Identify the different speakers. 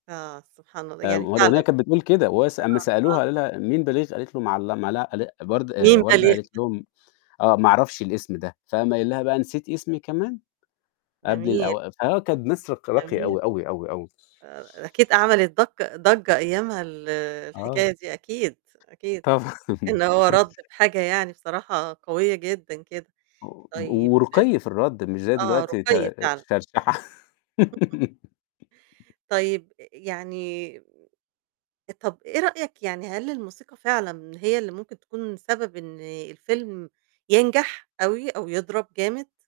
Speaker 1: آه، سبحان الله،
Speaker 2: آآ،
Speaker 1: يعني
Speaker 2: ما
Speaker 1: فعلًا
Speaker 2: الأغنية كانت بتقول كده، وس أمّا
Speaker 1: آه،
Speaker 2: سألوها
Speaker 1: آه.
Speaker 2: قالوا لها: "مين باليغ؟" قالت له: "معل لم" لا أل برد
Speaker 1: مين
Speaker 2: آآ
Speaker 1: ده
Speaker 2: وردة
Speaker 1: اللي
Speaker 2: قالت
Speaker 1: يخد
Speaker 2: لهم: "آه، ما أعرفش الاسم ده." فقام قايل لها بقى "نسيتِ اسمي كمان؟" قبل
Speaker 1: جميل.
Speaker 2: الأو فآه كانت ناس رق راقية
Speaker 1: جميل.
Speaker 2: أوي، أوي، أوي، أوي.
Speaker 1: آآ، أكيد أعمل دق ضجّة أيامها ال
Speaker 2: آه.
Speaker 1: الحكاية دي، أكيد، أكيد،
Speaker 2: طبعًا.
Speaker 1: إنه هو رَد بحاجة يعني بصراحة قوية جدًا كده.
Speaker 2: و
Speaker 1: طيب
Speaker 2: ورُقي في الرَد مش زي
Speaker 1: آه،
Speaker 2: دلوقتي ت
Speaker 1: رُقَي فعلًا.
Speaker 2: شرشحة.
Speaker 1: طيب ي يعني آآ، طَب إيه رأيك يعني هل الموسيقى فعلًا هي اللي ممكن تكون سبب إن الفيلم ينجح أوي أو يضرب جامد؟